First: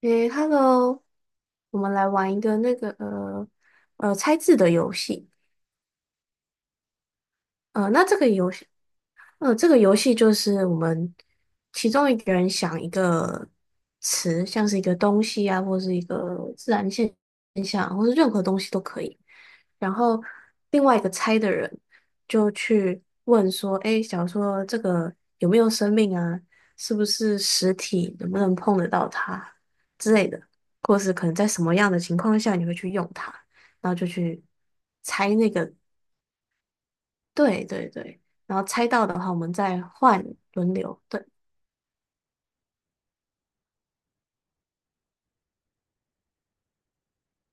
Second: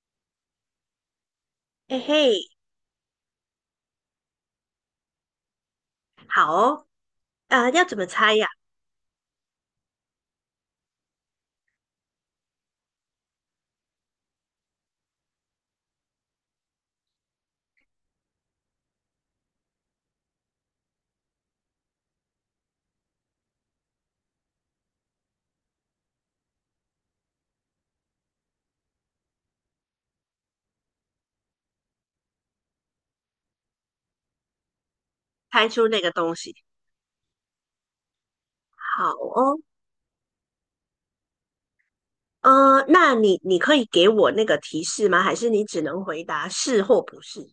诶，Hello，我们嘿来嘿，玩一个猜字的游戏。好哦，要怎那么这个猜呀？游戏嗯，这个游戏就是我们其中一个人想一个词，像是一个东西啊，或是一个自然现象，或是任何东西都可以。然后另外一个猜的人就去问说："诶，假如说这个有没有生命啊？是不是实体？能不能碰得到它之类的？或是可能在什么样的情况下你会去用它？"然后就去猜那猜个。出那个东西，对对对，然后猜到好的话，我们哦，再换轮流。对。那你可以给我那个提示吗？还是你只能回答是或不是？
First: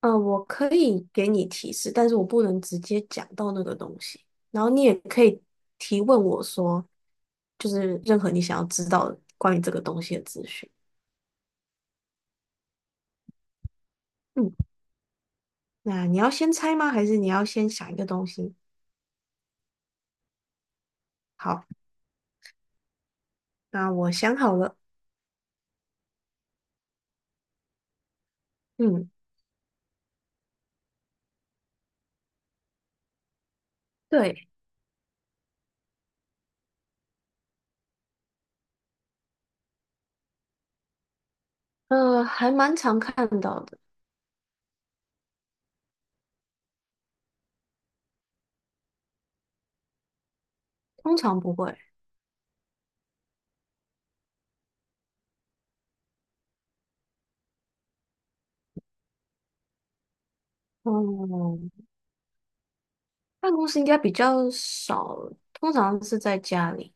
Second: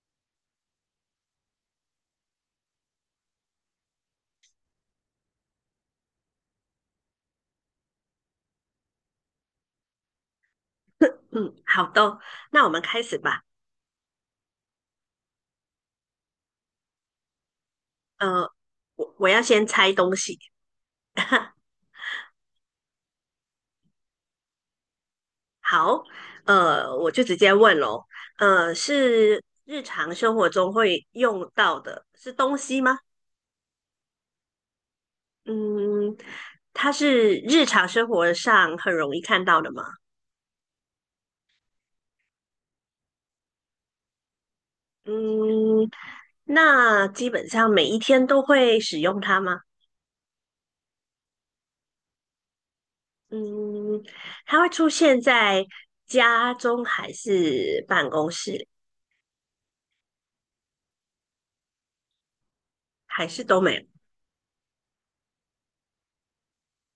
嗯、我可以给你提示，但是我不能直接讲到那个东西。然后你也可以提问我说，就是任何你想要知道的关于这个东西的资讯。嗯，好的哦，那我们开始吧。嗯，那你要先猜吗？还是你要先想一个东呃，西？我要先猜东西。好，那我想好了。好，我就直接问喽，嗯，是日常生活中会用到的，是东西吗？对。嗯，它是日常生活上很容易看到的吗？还蛮常看到的。嗯，那基本上每一天都会使用它吗？通常不会。嗯，它会出现在家中还是办公室，嗯，还是办都公没室有？应该比较少，通常是在家里。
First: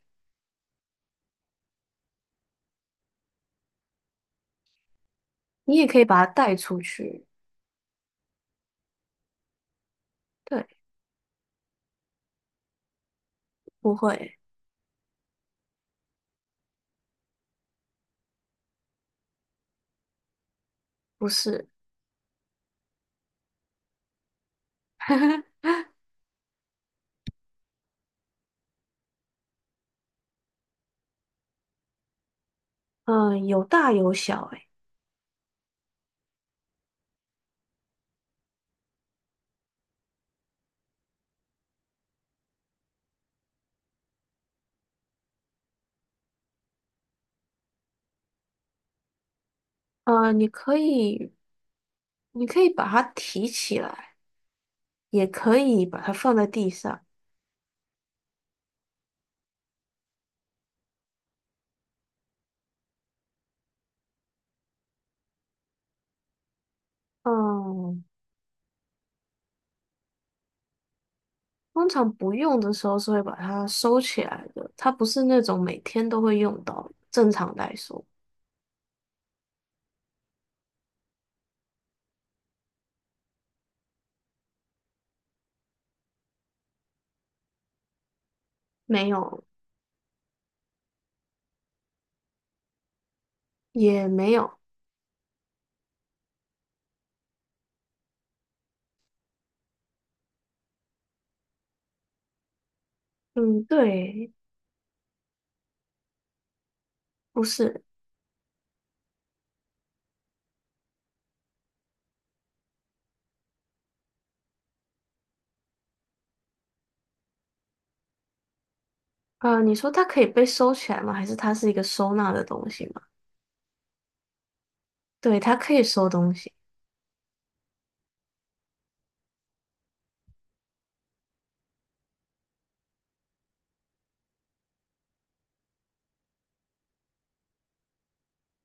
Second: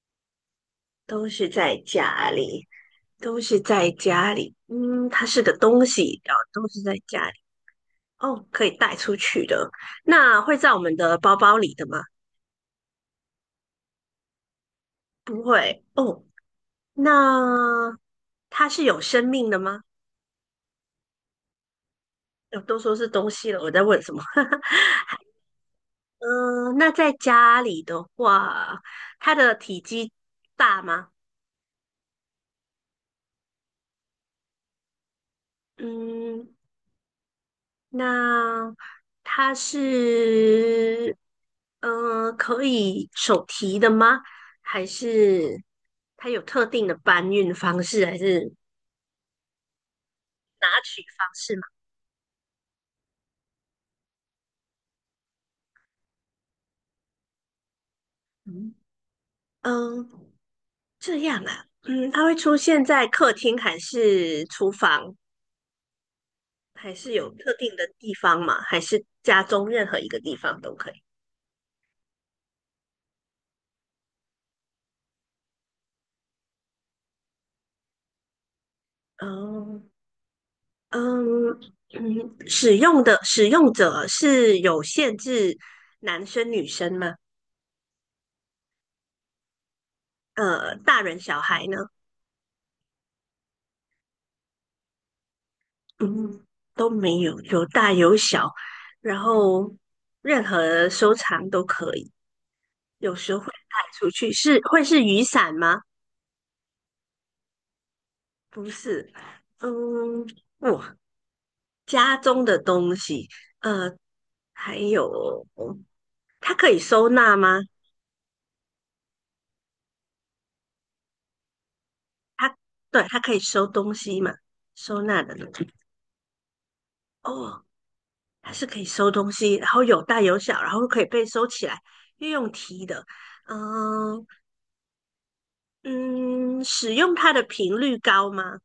都是在家里，都是在家里。嗯，它是个你东也可以西，把它然后带都出是在去。家里。哦，可以带出去的。那会对，在我们的包包里的吗？不会。不会。哦，那它是有生命的吗？不是。都说是东西了，我在问什么？嗯，那在家里的话，它的体积大吗？嗯，有大有小，诶。嗯，那它是，可以手提的吗？还是它有特定的搬运方式，还是呃，你拿可取方以，式吗？你可以把它提起来，也可以把它放在地上。嗯嗯，这样啊。嗯，它会出现在客厅还是厨房，还是有特定的嗯，地方吗？还是家中任何一个地方都可以？通常不用的时候是会把它收起来的，它不是那种每天都会用到的正常来说，哦，嗯嗯，使用者是有限制男生女生吗？没有，大人小孩呢？也没有。嗯，都没有，有大有小，然后任何收藏都可以嗯，带出去。对。是会是雨伞吗？不是。不是。嗯，哇，家中的东西，呃，还有它可以收纳吗？你说它可以被收起来吗？还是它是一个收纳的它东西对，吗？它可以收东西嘛？收纳的对，东它西。可以收东西。哦，它是可以收东西，然后有大有小，然后可以被收起来，又用提的。嗯嗯，使用它的频率高吗？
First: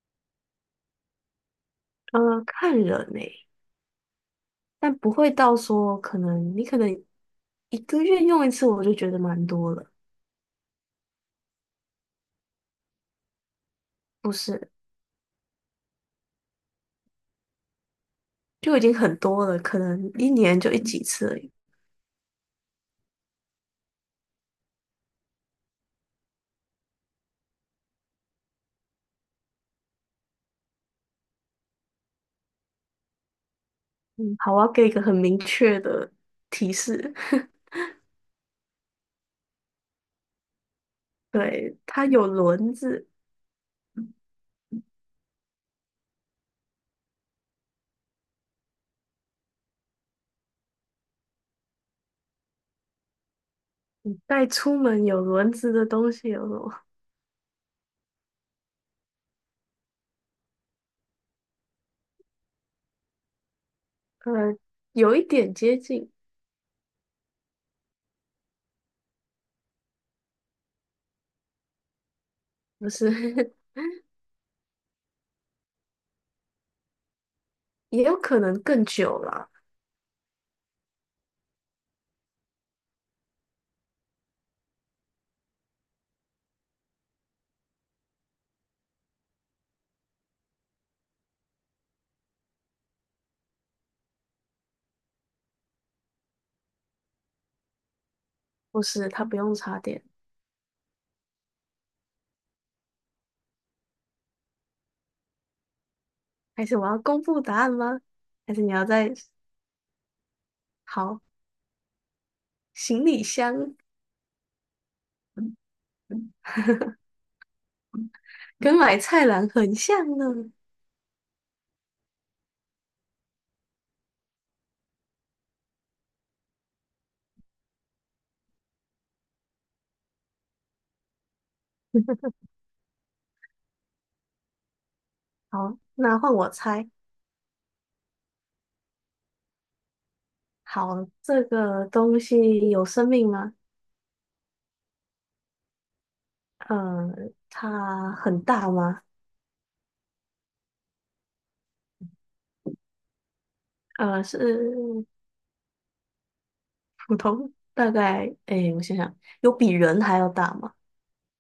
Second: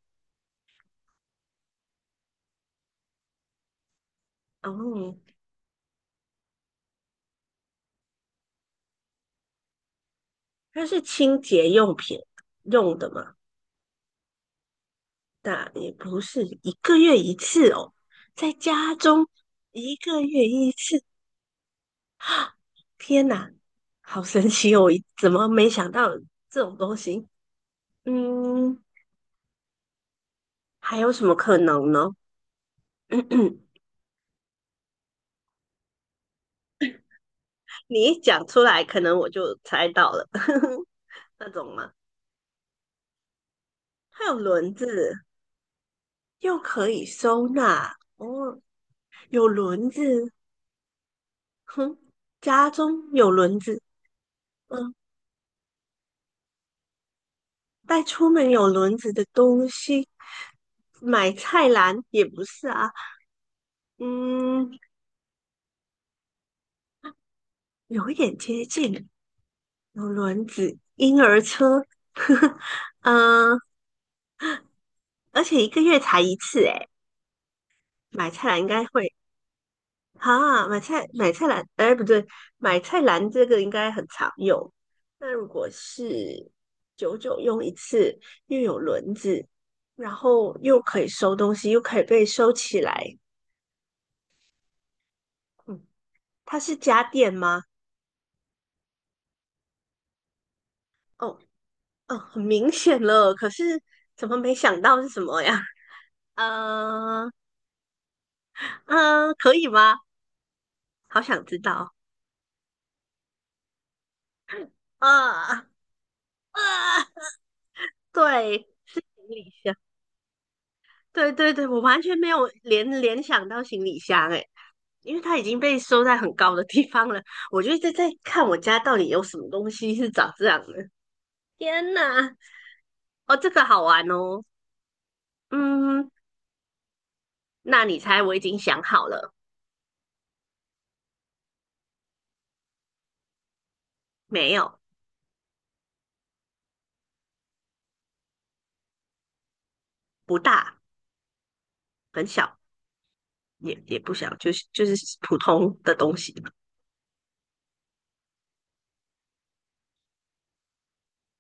呃，看人呢、但不哦，会到说你可能一个月用一次，我就觉得蛮多了。它是清洁用品用的嘛？不是。那也不是一个月一次哦，在就已家经很中多了，可一能个一月年一就一几次，次而已。天哪，好神奇哦！怎么没想到这种东西？嗯，还有什么可能呢？嗯，好，我要给一个很明确的提示，你一讲出来，可能我就猜到了。那种对，吗？它有轮子。它有轮子，又可以收纳，哦，有轮子，哼，家中有轮子。带出嗯，门有轮子的东西有什么？带出门有轮子的东西，买菜篮也不是啊。呃，嗯，有一点接近。有一点接近，有轮子，婴儿车。呵呵，不是。嗯，而且一个月才一次，诶，也有买可菜篮能应更该会久了。哈，买菜篮，哎，不对，买菜篮这个应该很常用。那如果是久久用一次，又有轮子，然后又可以收东西，又可以被收起来。嗯，它是家电吗？不是，它不用插电。哦，哦，很明显了，可是怎么没想到是什么呀？还是我要公呃，布答案吗？还是你要在，可以吗？好好，想知道行李箱。嗯啊嗯啊！对，跟买是行菜篮李很箱。像呢。 对对对，我完全没有联想到行李箱诶，因为它已经被收在很高的地方了。我就一直在看我家到底有什么东西是长这样的。天哪！哦，这个好玩哦。好，嗯，那换我猜。那你猜我已经想好了好，这个东西有生命吗？没有？呃，它很大吗？不大，很小，也不小，是就是普通的东西。普通，大概，诶，我想想，有比人还要大吗？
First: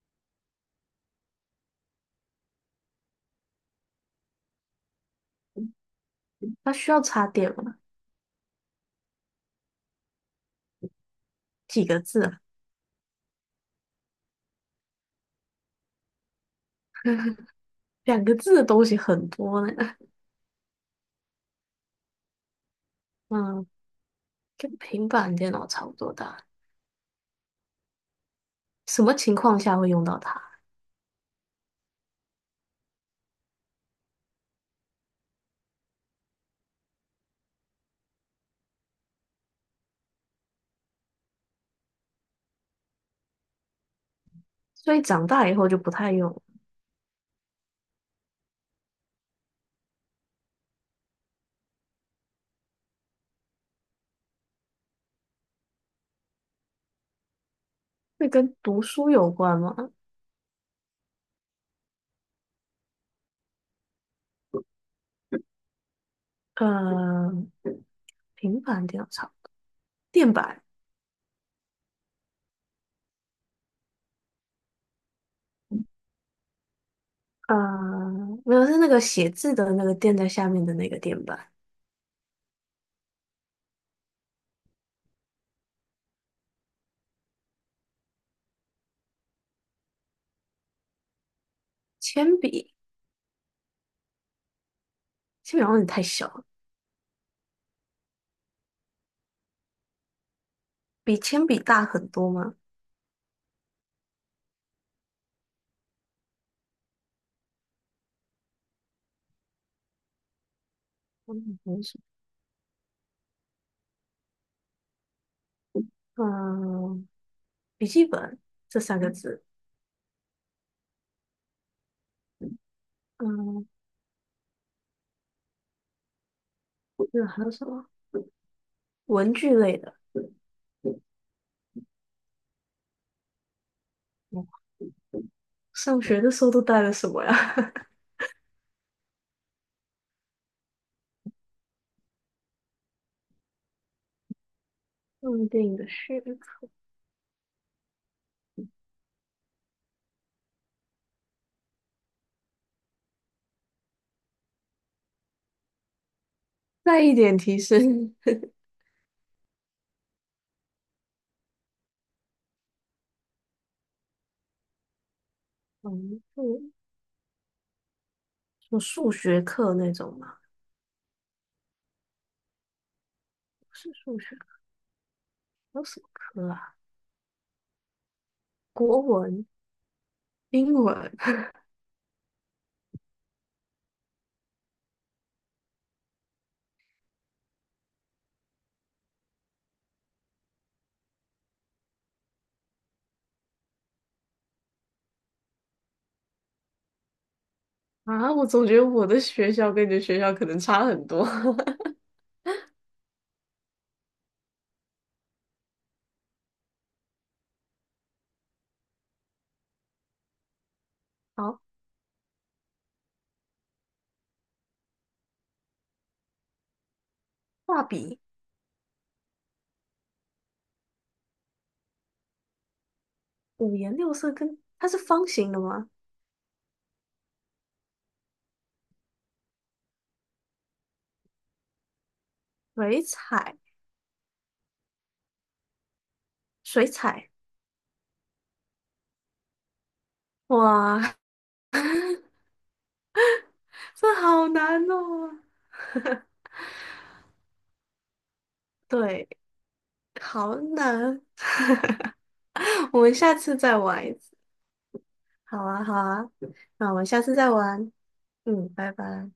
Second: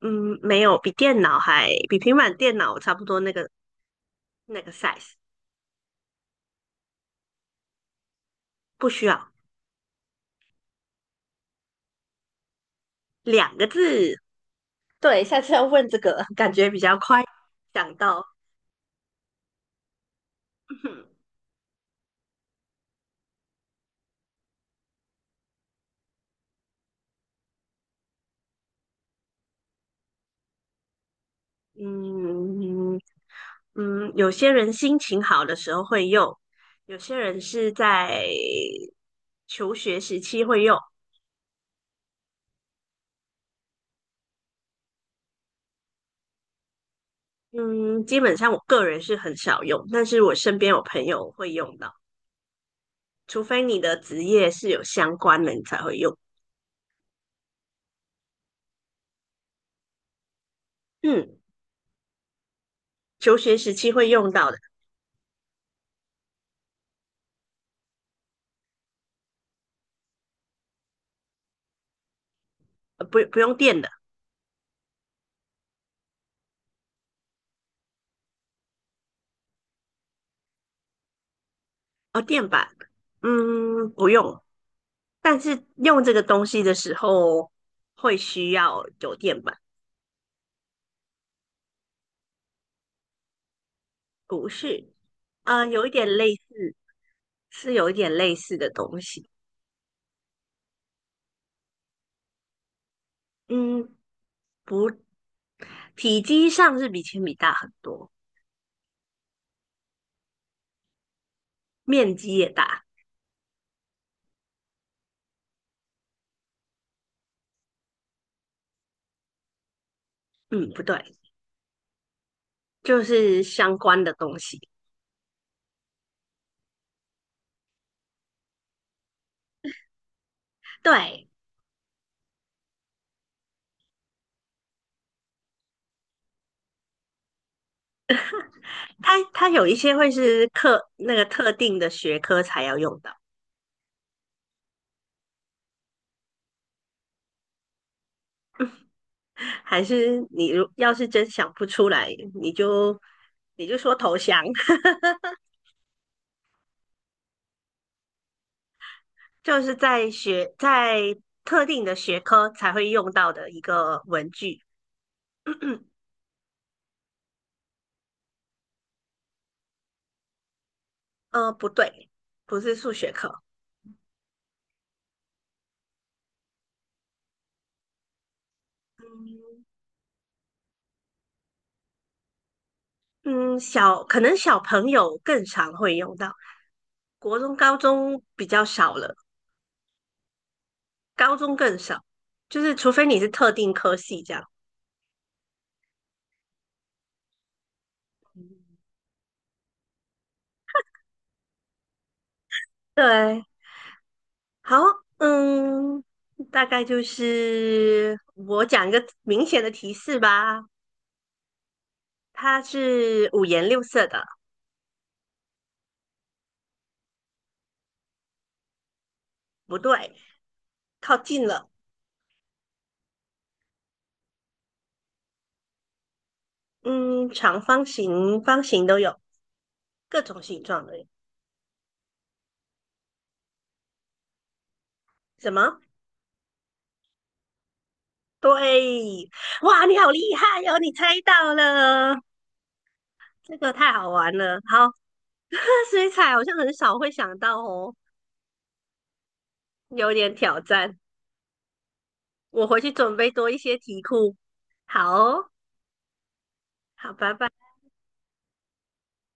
嗯，没有，比电脑还比平板电脑差不多那个size，它需要插电吗？不需要。几个字啊？两个字，对，下次要问这个，感觉比较快想两到。个字的东西很多呢。嗯，跟平板电脑差不多大。什么情况下会用到它？嗯嗯，有些人心情好的时候会用，有些人是在求学时期会用。所以长大以后就不太用了。嗯，基本上我个人是很少用，但是我身边有朋友会用到，除非你的职业是有相关的，你才会用。会跟读书有关吗？嗯，求学时期会用到的，呃，平板电脑操，垫板。不用电的，呃，没有，是那个写字的那个垫在下面的那个垫板。哦，电板，嗯，不用。但是用这个东西的时候会需要酒店吧？铅笔，不是？铅笔好像有有点一太点小类似，了，是有一点类似的东西。比铅笔大很多吗？嗯，不，体积上是比铅笔大很多，嗯，没什面积也大。么。嗯，笔记本这三个字。嗯，不对，就是嗯，相关的东西。那还有什么？文具类的。对，嗯上学的时候都带了什么呀？它有一些会是课那个特定的学科才要用到，电影的书，还是你如要是真想不出来，你就说投降。再一点提示。就是在特定的学科才会用到的一个文具。嗯，就什么数学课那种吗？不对，不是数学课。不是数学，还有什么课啊？国文、英文，嗯，可能小朋友更常会用到，国中、高中比较少了，高中更少。就是除非你是特定科系这样。啊，我总觉得我的学校跟你的学校可能差很多。对，好。嗯，大概就是我讲一个明显的提示吧，好。它是五颜六色的，画笔。不对，靠近了。五颜六色它是方形的吗？嗯，长方形、方形都有，各种形状的。水彩，什么？水彩。对，哇，你好厉害哟、哦！你哇，猜到了，这个太好这玩好了。难好，哦。这水 彩好像很少会想到哦，对，有点好挑战。难。我回去 我们准备下多次一些再题玩一次。库。好哦，好啊，好啊，那我们好，下拜次再拜。玩。嗯，拜拜。